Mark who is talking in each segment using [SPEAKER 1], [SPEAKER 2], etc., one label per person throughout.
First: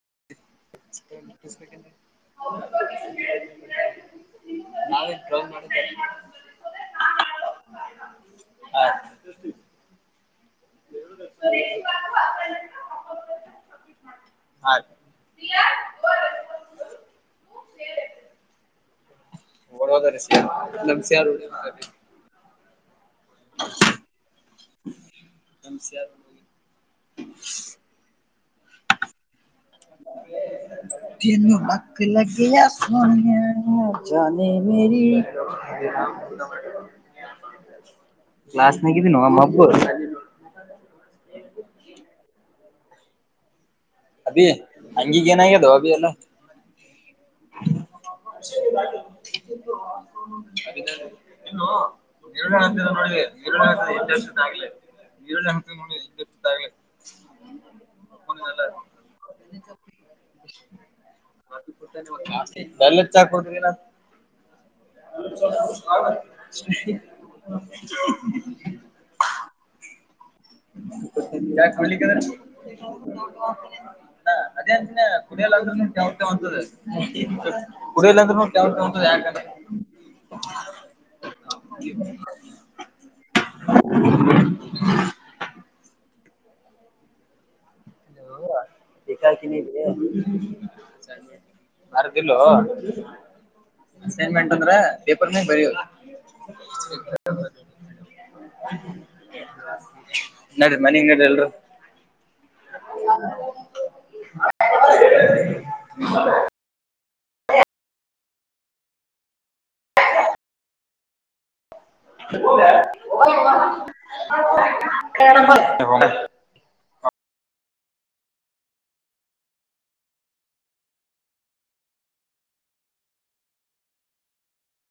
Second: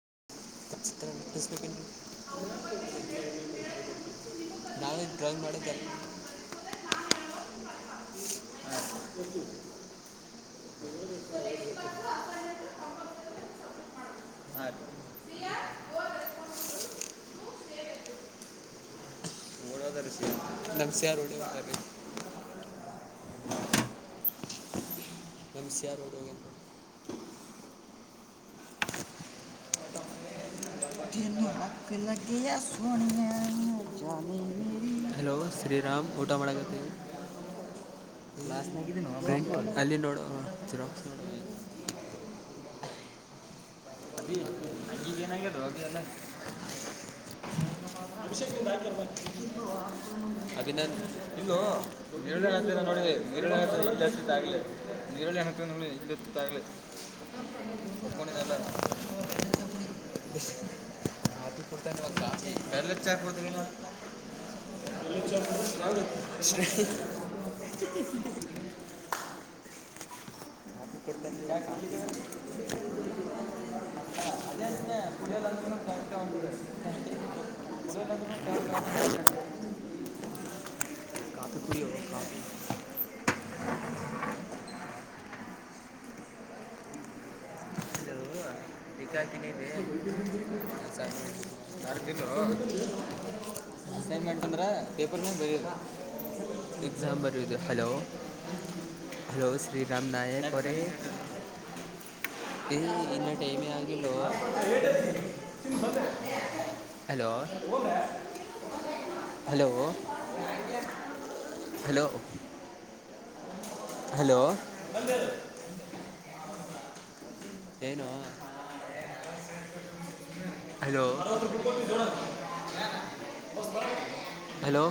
[SPEAKER 1] [inaudible] ಚಿತ್ರ ತಿಿಸ್ಬೇಕ
[SPEAKER 2] ಮುಟ್ಟಿಸ್ಬೇಕಂದ್ರೆ
[SPEAKER 1] ನಾಳೆ
[SPEAKER 2] ನಾವೇ
[SPEAKER 1] ಡ್ರಾಯಿಂಗ್ ಮಾಡದು [inaudible]
[SPEAKER 2] ಮಾಡಿದ್ದ ಹಯ ಹಾ
[SPEAKER 1] ಓಡೋದ್ರ
[SPEAKER 2] ರ
[SPEAKER 1] ಸೇಮ್ ನಮ್ಮ
[SPEAKER 2] ಮ
[SPEAKER 1] ಸಿಆರ್
[SPEAKER 2] ಸಾರು
[SPEAKER 1] ಓಡಿ ಹೋಗ್ರಿ
[SPEAKER 2] [inaudible] [unintelligible]
[SPEAKER 1] ಎಮ
[SPEAKER 2] ನಮ್
[SPEAKER 1] ಸಿ ಆರ್
[SPEAKER 2] ಸಾರ್
[SPEAKER 1] ರಓೋಗೋಗೇಂದ್ರ [unintelligible]
[SPEAKER 2] ಹ
[SPEAKER 1] ಜ ಹಕ್ಕ ಲ ಸ
[SPEAKER 2] ಸೋನಿಯ ಜಾನೆ ಮೇರಿ
[SPEAKER 1] [unintelligible] ಹ್ರೀರಾಮ್ ಊಟ ಮಾಡಾಗತ [unintelligible]
[SPEAKER 2] ಕ್ಲಾಸ್ನಾಗಿದ್ದೀನ ಮಬ್ಬು
[SPEAKER 1] ಲಾಸ್ಟ್ಗಿದ್ದ ಅಲ್ಲಿ ನೋಡ ಚಿರಾ ನೋಡ [unintelligible]
[SPEAKER 2] ಅದಿ
[SPEAKER 1] ಈಗ
[SPEAKER 2] ಹಂಗಿಗ ಏನಾಗ್ಯದ ಅಬಿ ಎಲ್ಲ
[SPEAKER 1] ಹ್ಮ ಅ ಅಭಿನಂದ ಇ ಹತರ
[SPEAKER 2] ಈರುಳ್ಳಿ
[SPEAKER 1] ನೋ
[SPEAKER 2] ಹಾಕ್ತಿದ್ದ ನೋಡಿ
[SPEAKER 1] ನೀರಳಿ
[SPEAKER 2] ಈರುಳ್ಳಿ ಹಾಕ್ತಿದ್ದ ಇಂಡಸ್ಟ್ರಿ
[SPEAKER 1] ಹ
[SPEAKER 2] ಆಗ್ಲಿ ಈರುಳ್ಳಿ
[SPEAKER 1] ಇ
[SPEAKER 2] ಹಾಕ್ತಿದ್ದ ನೋಡಿ
[SPEAKER 1] ಆ
[SPEAKER 2] ಇಂಡಸ್ಟ್ರಿ
[SPEAKER 1] ನೀರಳಿ ಹ
[SPEAKER 2] ಆಗ್ಲಿ
[SPEAKER 1] ಇಲ್ಲ [unintelligible] ಲ್ಲತಿ ಕೊತ
[SPEAKER 2] ನಲ್ಲ ಚಾಕ ಕೊಡ್ತನ
[SPEAKER 1] [inaudible] [inaudible] ಹ
[SPEAKER 2] ಯಾಕಲಿಕ್ಕೆದ್ರ ಅದೇ ಅಂತಿನ ಕುಡಿಯಲ್ಲಾದ್ರೂಂ ಯಾವ ಪಡ ಇಲ್ಲಂತ್ರಟದೆ
[SPEAKER 1] ಕಾಫಿ ಕುಡಿಯೋ
[SPEAKER 2] ಯಕ
[SPEAKER 1] ಕಾಫಿ
[SPEAKER 2] [inaudible] ಹಲೋ
[SPEAKER 1] ಟಿಕ್ಕ ಹಾಕಿನಿ ಸರ್
[SPEAKER 2] ಬರ್ದಿಲ್ಲೋ ಅಸೈನ್ಮೆಂಟ್ ಅಂದ್ರ ಪೇಪರ್ನ ಬರದು
[SPEAKER 1] ಎಕ್ಸಾಂಬರ್ ಇದು ಹಲೋ ಹಲೋ ಶ್ರೀರಾಮ ನಾಯಣ ಅವರ
[SPEAKER 2] ನಡ್ರಿ ಮನಿಗ್ ನಡ್ರಿ ಎಲ್ರು
[SPEAKER 1] ಇ time
[SPEAKER 2] [inaudible]
[SPEAKER 1] hello hello hello hello
[SPEAKER 2] [inaudible] [inaudible]
[SPEAKER 1] ಏನು hello hello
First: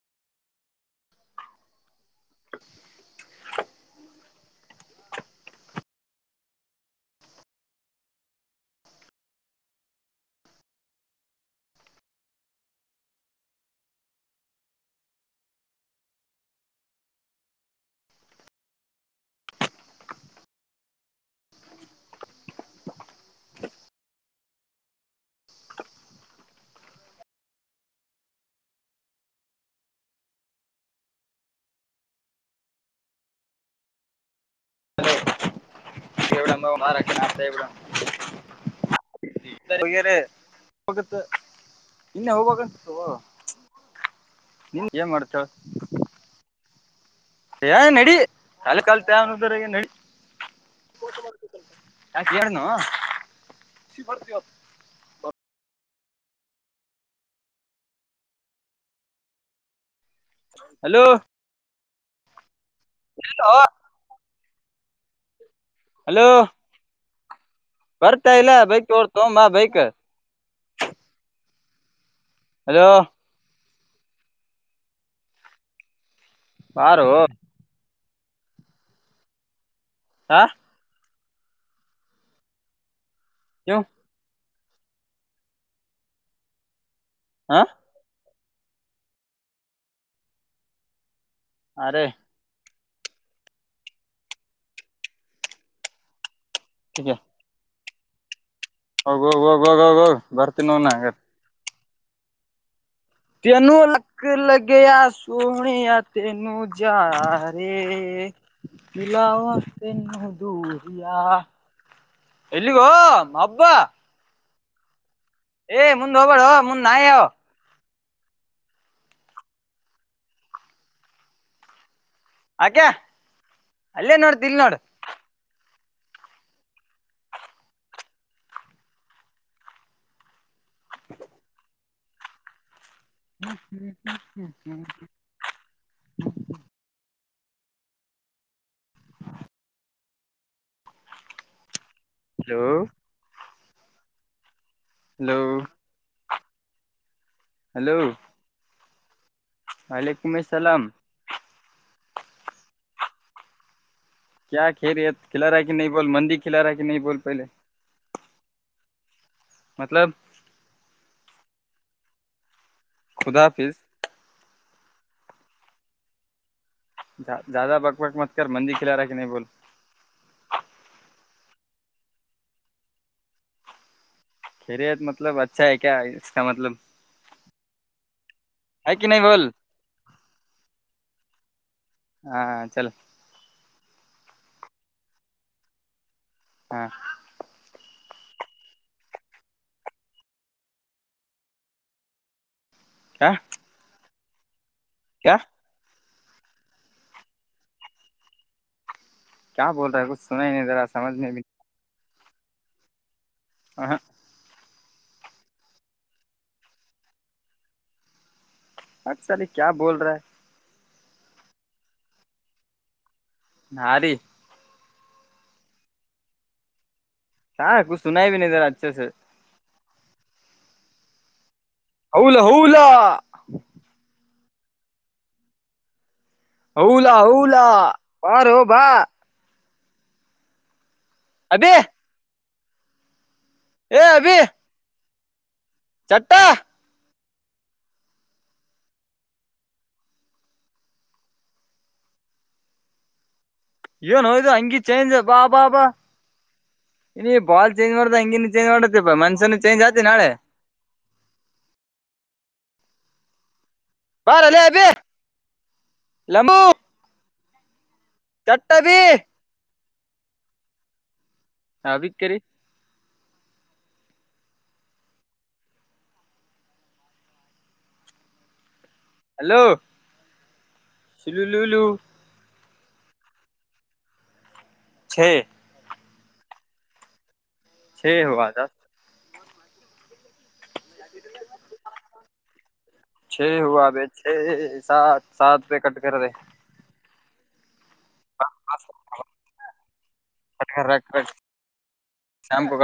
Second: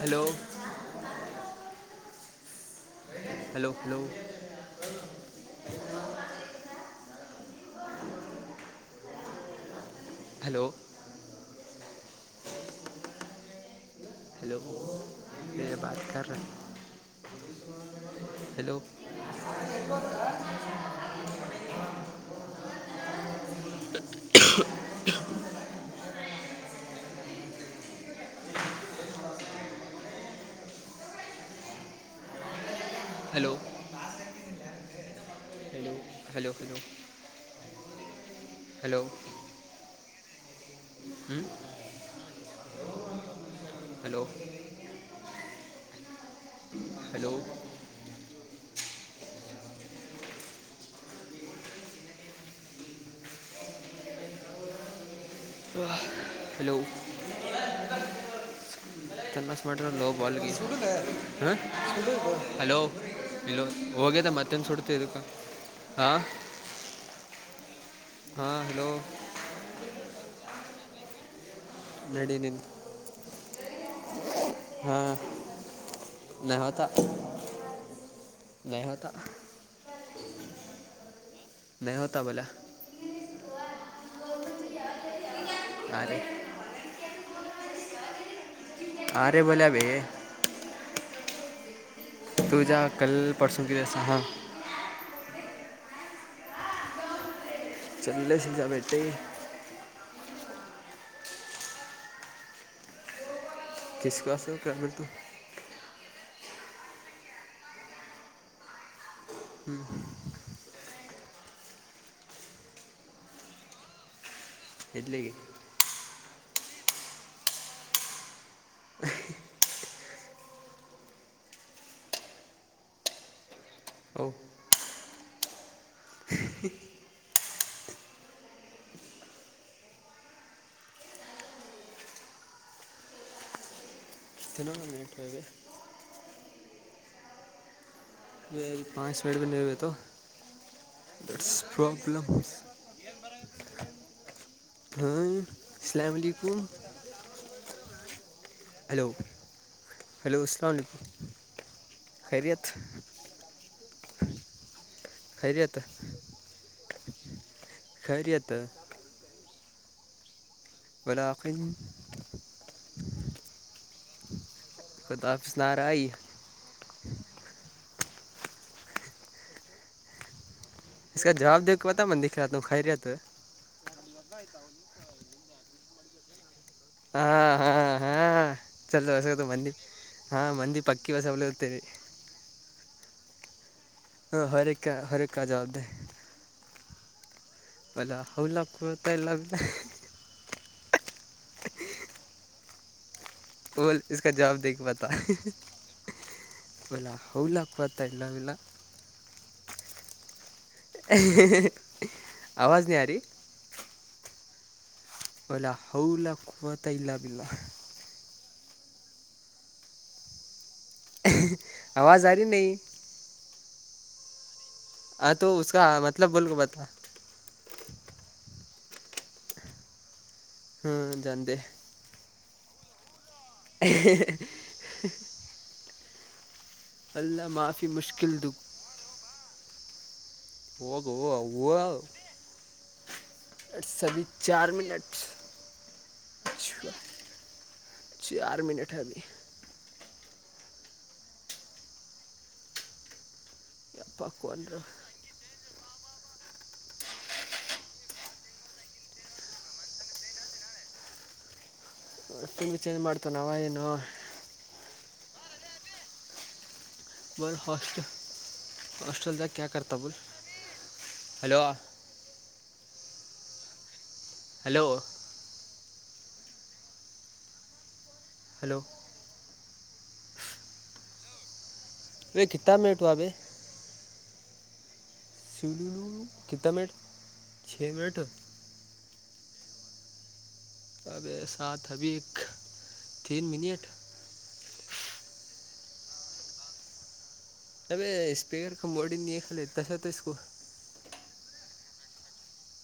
[SPEAKER 1] hello hello hello [inaudible] hello hello ಮ ಬತಕ ರ ಹಲೋ ಹ [inaudible] ಹಲೋ
[SPEAKER 2] ನ ವೇರ ಹೋಗತ್ತು ನಿನ್ನೆ ಹೋಗಾಗ ನಿನ್ ಏನ್ ಮಾಡ್ತಾಳ ನಡಿ ಕಾಲ ಕಾಲ ತದ್ರ ನಡಿ ಯಕ ಎ ಬ
[SPEAKER 1] ಹಲೋ ಸ್ ಮಾಡ ಲೋ ಬಾಲ್
[SPEAKER 2] ಹಲೋ
[SPEAKER 1] ಹಲೋ
[SPEAKER 2] ಎಲ್ಲೋ
[SPEAKER 1] ಇಲ್ಲೋ ಹೋಗ್ಯದ ಮತ್ತೊಂದು ಸುಡ್ತ ಇದಕ್ಕೆ ಹಾಂ
[SPEAKER 2] ಹಲೋ ಬರ್ತಾ ಇಲ್ಲ
[SPEAKER 1] ಹಾಂ ಹಲೋ
[SPEAKER 2] ಬೈಕ್ ತೋಡ್ತೊಂಬ ಬೈಕ್
[SPEAKER 1] ನಡೆಿನಿನ
[SPEAKER 2] ಹಲೋ
[SPEAKER 1] ಹಾ ನತ
[SPEAKER 2] ಬಾರೋ
[SPEAKER 1] ನೇವತಾಗ
[SPEAKER 2] ಆ
[SPEAKER 1] ನ ಹೊತಾ ಬಲೆ
[SPEAKER 2] ಯಾವ
[SPEAKER 1] ಆ
[SPEAKER 2] ಆಾ
[SPEAKER 1] ಅರೆೇ ಬಲ ಭೇ
[SPEAKER 2] ಅ
[SPEAKER 1] ಕಲ್ ಪಸೂಗೆ ಜಯಸ ಹಾ
[SPEAKER 2] ೆ
[SPEAKER 1] ಚಲ್ಲ
[SPEAKER 2] ಹೋಗೋಗೋಗೋಗೋಗೋಗ ಬರ್ತೀನೋ ನ ಹಾಗಂಗ ತನುೂ ಲಕ್ಕ ಲಗ ಯ ಸೋಣ ಯ ತೆನುೂ ಜಾರ ಮಲವ ತೆನುೂ ದೂರಿ ಎಲ್ಲಿಗೋ ಅಬ್ಬ
[SPEAKER 1] ಇಡ್ಲಿಗೆ
[SPEAKER 2] ಏ ಮುಂದು ಹಬರ ಹ ಮುನ್ ನಾಯ ಹ ಆಕ್ಯಾ ಅಲ್ಲೇ ನೋಡ ದಲ್ ನೋಡು [inaudible] ಹ್ಮ
[SPEAKER 1] ಪಾಚ ಮಿನಟ ಬ ನೀ ಬತ ಬ ಪ್ರಾಬ್ಲಮಸ್
[SPEAKER 2] ಹಲೋ
[SPEAKER 1] ಹಾ
[SPEAKER 2] ಹಲೋ
[SPEAKER 1] ಸಲಾಲಿಕುಮ
[SPEAKER 2] ಹಲೋ
[SPEAKER 1] ಹಲೋ
[SPEAKER 2] ವಲೈಕುಮ್
[SPEAKER 1] ಹಲೋ
[SPEAKER 2] ಸಲಾಮ್
[SPEAKER 1] ಸಲಾಕ ೈರಿತ್
[SPEAKER 2] ಕ ಕೇರಿಯಲಾರಾಿ ನೀ ಬೋಲ್ ಮಂದಿ ಕಲಾರಾಕ್ಕೆ ನೀ ಬೋಲ್ ಪಲ
[SPEAKER 1] ೈರಿಯತ
[SPEAKER 2] ಮಲಬ್
[SPEAKER 1] ವಳಾವಕ
[SPEAKER 2] ುುದ ಹಾಫಿ
[SPEAKER 1] ಕುದ ಆಫಿಸ ನಾರ ಈ
[SPEAKER 2] ಜಾದ ಬಕ್ ಬಕ್ ಮತಕ ಮಂದಿ ಕಲಾರಾಕ್ಕೆ ನೀ ಬೋಲ
[SPEAKER 1] ಇಕ ಜವಾಬ ದಕ್ಕೆ ಪತ ಮಂದಿಖಲತಖೈರಿತ
[SPEAKER 2] ೇರಿಯತ್ ಮಲ ಅಛಾೆ ಕ ಇ ಮಲ
[SPEAKER 1] ಹ್ಮ ಹ್ಮ್ ಹ್ಮ್ ಹಾ ಚ ಹೊಸ ಮಂದಿ ಹಾ ಮಂದಿ ಪಕ್ಕಿ ಹೊಸಲತೇವೆ ಹ ಹರಕ್ಕ ಹರ ಜವಾಬದ
[SPEAKER 2] ಹ್ಮ
[SPEAKER 1] ಪ ಹೌಲತ್ತೆಲ
[SPEAKER 2] ಹ
[SPEAKER 1] ಒ ಇಕ ಜವಾಬ ದಕ್ಕೆ ಬತ ಇಲ್ಲ ಹಲ ಹಕುವತ ಇಲ್ಲವಲ್ಲ
[SPEAKER 2] ಕಾ ಬೋಲ್ ರೆ ಕುುನ ನೀ ಜರಾ ಸಮ ನೀ
[SPEAKER 1] ಆವಾಜ ನೀರಿ
[SPEAKER 2] ಹ ಹ
[SPEAKER 1] ಒಲ್ಲ ಹೌಲ್ಲತಲ್ಲ
[SPEAKER 2] ಅ ಸರಿ ಕ ಬೋಲ್ ರಾ
[SPEAKER 1] ಆವಾಜ ಆ ರ ನ
[SPEAKER 2] ನಲಿಿ
[SPEAKER 1] ಹತಕ ಮಲಬ್ ಬಲ್ಕ ಬತ
[SPEAKER 2] ಹಾ ಕುುನ ಬಿ ನೀಿದೆರ ಅ್ಛೆ
[SPEAKER 1] ಹ್ಮ್ ಜಂದ
[SPEAKER 2] ಹೌಲ ಹೌಲ
[SPEAKER 1] ಹ
[SPEAKER 2] ಹೌಲಾ ಹೌಲಾ
[SPEAKER 1] ಮಾಫಿ
[SPEAKER 2] ಬಾರ
[SPEAKER 1] ಮುಷ್ಕಿಲ್ದು
[SPEAKER 2] ಬಾ
[SPEAKER 1] ಹಓದು
[SPEAKER 2] ಅಬೇ
[SPEAKER 1] ಹ ಹ ಸಭ ಚಾರ್ ಮಿನಟ
[SPEAKER 2] ಚಟ್ಟಾ
[SPEAKER 1] ಚಾರ ಮಿನಟ ಹಲ್ಲಿಿ
[SPEAKER 2] ಏನ್ೋಯ್ದ ಹಂಗಿ ಚೇಂಜ್ ಬಾ ಬಾ ಬಾ
[SPEAKER 1] ಹಾ ಹ
[SPEAKER 2] ಇ ಬಾಲ್ ಚೇಂಜ್ ಮಾಡ್ದ ಹಂಗಿನು ಚೇಂಜ್ ಮಾಡತ್ತತಿ ಮನ್ಷಸನನು ಚೇಂಜ್ ಆತಿ ನಾಳೆ
[SPEAKER 1] ತಿಿ ಚೇಂಜ್ ಮಾಡ್ತ ಏನು
[SPEAKER 2] ಬಾರ ಅಲ್ಲ ಅಬ ಲಂಬೂ
[SPEAKER 1] ಬಲ್ ಹಾಸ್ಪಟಲ್
[SPEAKER 2] ಚಟ್ಟ ಭ
[SPEAKER 1] ತಬು
[SPEAKER 2] ಹ ಬಕ್ಕರಿ
[SPEAKER 1] ಹಲೋ ಹಲೋ
[SPEAKER 2] ಹಲೋ ಸ ಲ
[SPEAKER 1] ಕಿಾ ಮೇಳ್ಟು ಅಬ ಸಿ್ಣು ಕಿಿತಮೆೇಳ
[SPEAKER 2] ಹದ
[SPEAKER 1] ಅದೇ ಸಾ ಅಭಿ ತೀನ್ ಮಿನಟ
[SPEAKER 2] ಸಾ ರೂಪಿ ಕಟ್ಕದೆ
[SPEAKER 1] ಅೇ ಸ್ಪೀಕರ್ ಕ ಮೋಡಿ ನೀಾಲ ತಸ ತ ಇಕೋ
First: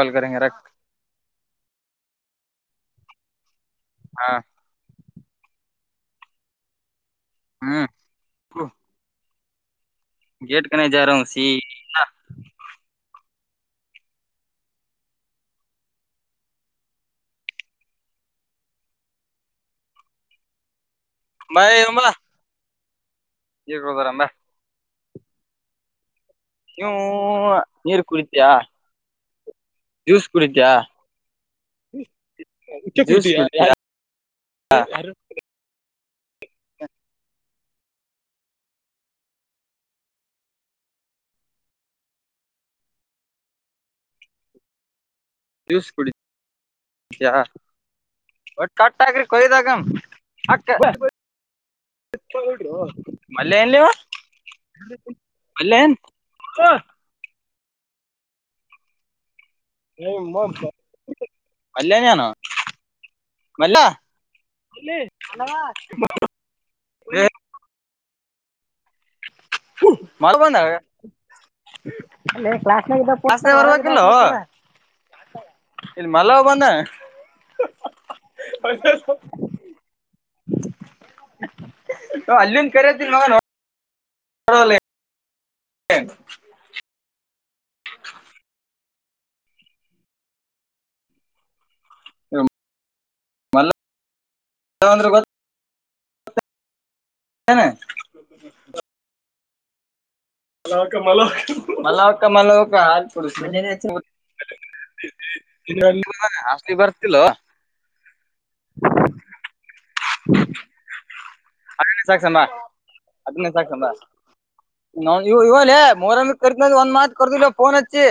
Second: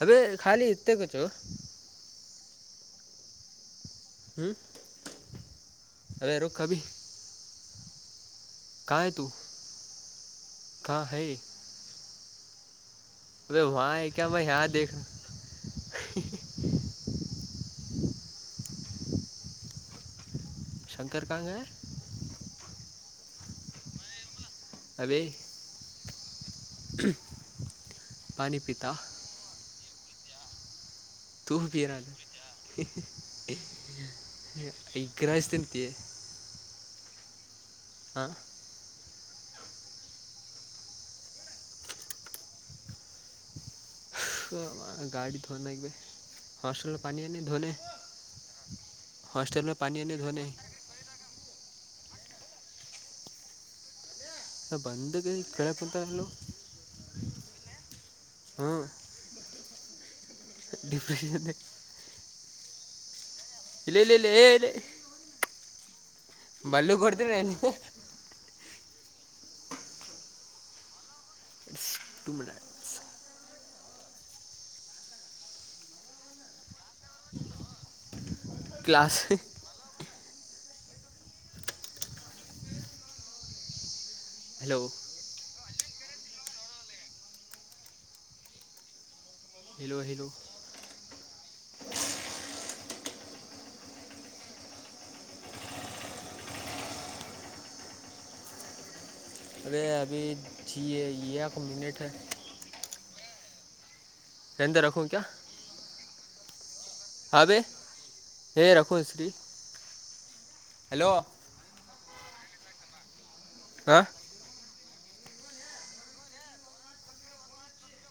[SPEAKER 1] ಅದೇ ಖಾಲಿ ಇೆ ಕೊಚು ಹ್ಮ್ ಹ ರಕ್ ಭೀ
[SPEAKER 2] ಹ್ಮ
[SPEAKER 1] ಕಾಯ ತು
[SPEAKER 2] ಗೇಟ್ ಕನ ಜಾರ ಸಿ
[SPEAKER 1] ಅ ವಾ ಆ ಕ ಮ ಯ ದ ಶಂಕರ್ ಕಾಂಗರ್
[SPEAKER 2] ಹಗ್ೋದಾರಂದ್ರ
[SPEAKER 1] ಅದೇ
[SPEAKER 2] ನೀೂ ನೀರ್ ಕುಡಿತಿಯ ಜ್ಯೂಸ್ ಕುಡಿತಯ
[SPEAKER 1] ತು ಬಿಯರ
[SPEAKER 2] ಕುಡಿತ್ಯಾ
[SPEAKER 1] ಎಗ್ ರೈಸ್ ತಿಂತಿ ಹ ಗಾಡಿಿ ನ್
[SPEAKER 2] ಜ್ಯೂಸ್
[SPEAKER 1] ಆಬೇಕ ಹರ್ಟೆಲ್ ಪಾನಿಯ ನೀ ನೆ
[SPEAKER 2] ಒ ಕಟ್ಟ ಹಾಕಿರಿ ಕೊಯ್ದು ಹಾಕಮ
[SPEAKER 1] ಧೋನೆ
[SPEAKER 2] ಮಲ್ಲ ಎಲ್ಲವ
[SPEAKER 1] ಬಂದ ಕೆಳಗೆ ಕುಂತನಾ ಅಲಾವಾ ಹಾ
[SPEAKER 2] ಮ
[SPEAKER 1] ಡಿಪ್ರೆಶನ್ ಆಲ್
[SPEAKER 2] ಮಲ್ಲ
[SPEAKER 1] ಇಲ್ಲ ಏ ಇಲ್ಲ ಮಲ್ಲು ಗೆ ಕೊಡ್ತೀನಿ
[SPEAKER 2] ಮಲ್ಲು ಬಂದನ
[SPEAKER 1] ಟು
[SPEAKER 2] ಲೆ ಕ್ಲಾಸ್
[SPEAKER 1] ಮಿನಟ್ಸ್
[SPEAKER 2] ಅಲ್ಲಿ ಇದ್ದಾಗ ಫೋನ್ ಮಾಡ್ತೀಯ ಇಲ್ಲಿ ಮಲ್ಲ ಬಂದನಾ
[SPEAKER 1] ಕ್ಲಸ್
[SPEAKER 2] ಅಲ್ಲಿನ್ ಕರಿಯತಿನಿ
[SPEAKER 1] ಹಲೋ
[SPEAKER 2] ಹ ಹ [unintelligible]
[SPEAKER 1] ಹಲೋ ಹೆಲೋ
[SPEAKER 2] ಮಲ್ಲ ಅಂದ್ರೆ ಗೊತ್ತು ಹನ [unintelligible] ಮಲ್ಲವಕ ಮಲ್ಲವಕ ಹಾಲು ಕುಡಿಸು
[SPEAKER 1] ಅ ಅಂದರ್ ರಾಕ್ಹು ಕ್ಯಾ
[SPEAKER 2] ಅಷ್ಟು ಬರ್ತಿಲ್ಲೋ
[SPEAKER 1] ಹಾ ಬೈ ಹೇ ಹೇ ರಾಕು ಹಲೋ
[SPEAKER 2] ಸಾ ಅಟೆಂಡೆನ್ಸ್ ಹಕಮ ಬಾ ಇವ ಲೆ ಮೋರಾಮ ಕರಿತನೆನೆಧು ಒಂದ್ ಮಾತ್ ಕರ್ದಿಲ್ಲ ಪೋನ್ ಅಚ್ಚಿ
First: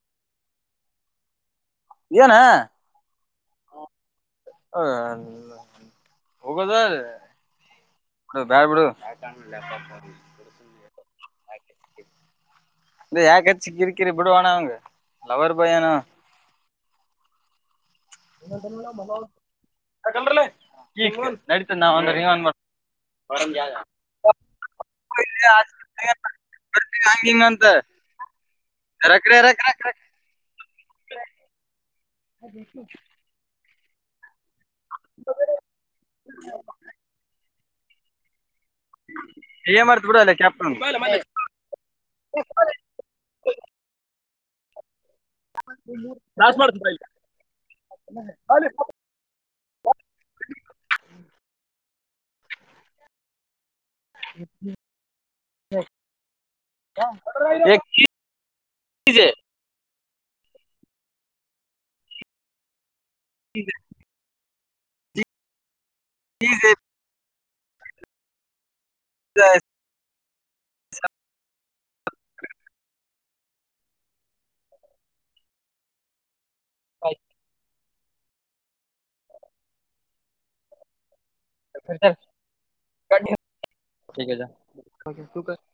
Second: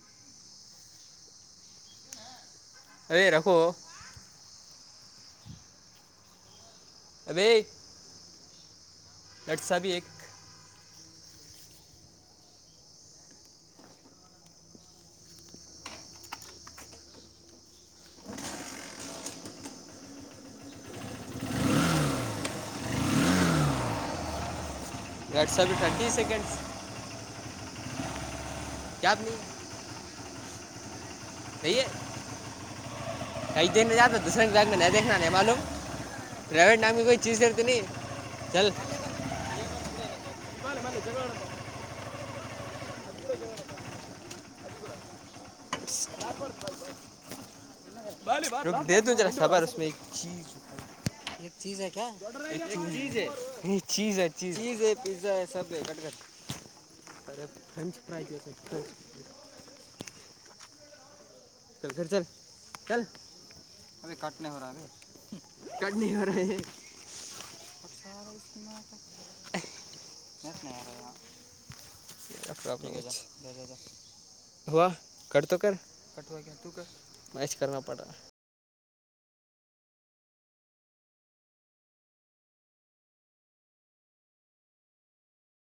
[SPEAKER 1] ಹ [unintelligible]
[SPEAKER 2] ಏನಾ..
[SPEAKER 1] ಏ ರಕೋ
[SPEAKER 2] ಹ ಮುಗಿದು ಹೋಗಿದೆ
[SPEAKER 1] ಅ ಬೇ
[SPEAKER 2] ಬೇಡ ಬೀಡು ಇ ಯಾಕ ಹಚ್ಚಿ ಕಿರಿ ಕೀರಿ ಬಿಡ ಅಣ್ಣ ಅವಂಗ ಲವರ್ ಬಾಯ್ ಅನ ಅವ ನಡತ ನಾವ್ ಅಂದ್ರಂಗ ನೀವ ಅನ್ ಮಾಡ ಹಂಗ ಹಂಗಂತ [unintelligible] ರ ರಕ ರಕ ರಕ ರ ಅದ [unintelligible]
[SPEAKER 1] ಕೈ ದನೆ ಜತಾ ದೂರ ಬ್ಯಾಂಕ್ಗೆ ನ ದಾಾನ ಮಾಾಲೂಮ ಪ್ರೈವೇಟ್ ಬ್ಯಾಂಕಗೆ ಕೈ ಚೀಜತತತಿ ನೀ ಚಲ್
[SPEAKER 2] ಎಮ ಆರ್ ತಡ ಅಲ್ಲ ಕೆ್ಯಾಪ್ಟನ್ ಇ [unintelligible] ದಾಸ ಮಾಡ
[SPEAKER 1] ರ ದದ ಜರ ಸಬರಮೆ ಚೀ ಚೀ ಚೀಸ್ ಹೈ ಪಿಜ್ಜಾ ಹೈ ಸಬ್ ಹೈ ಫಚ್ಫೈಸ್
[SPEAKER 2] ಏಕ್
[SPEAKER 1] ಫಸ್ ಚ ಚಲ್ ಚಲ್ ಅ ಕಟ್ಟನ ಹೊರಾ ರ ಕಟ್ ನೈ ಹೊರ
[SPEAKER 2] ಹ
[SPEAKER 1] ಹ ಕಟ್ತ ಕ ಕ ಅಷ್ಟ ಕ ಪಟಾ
[SPEAKER 2] ಹ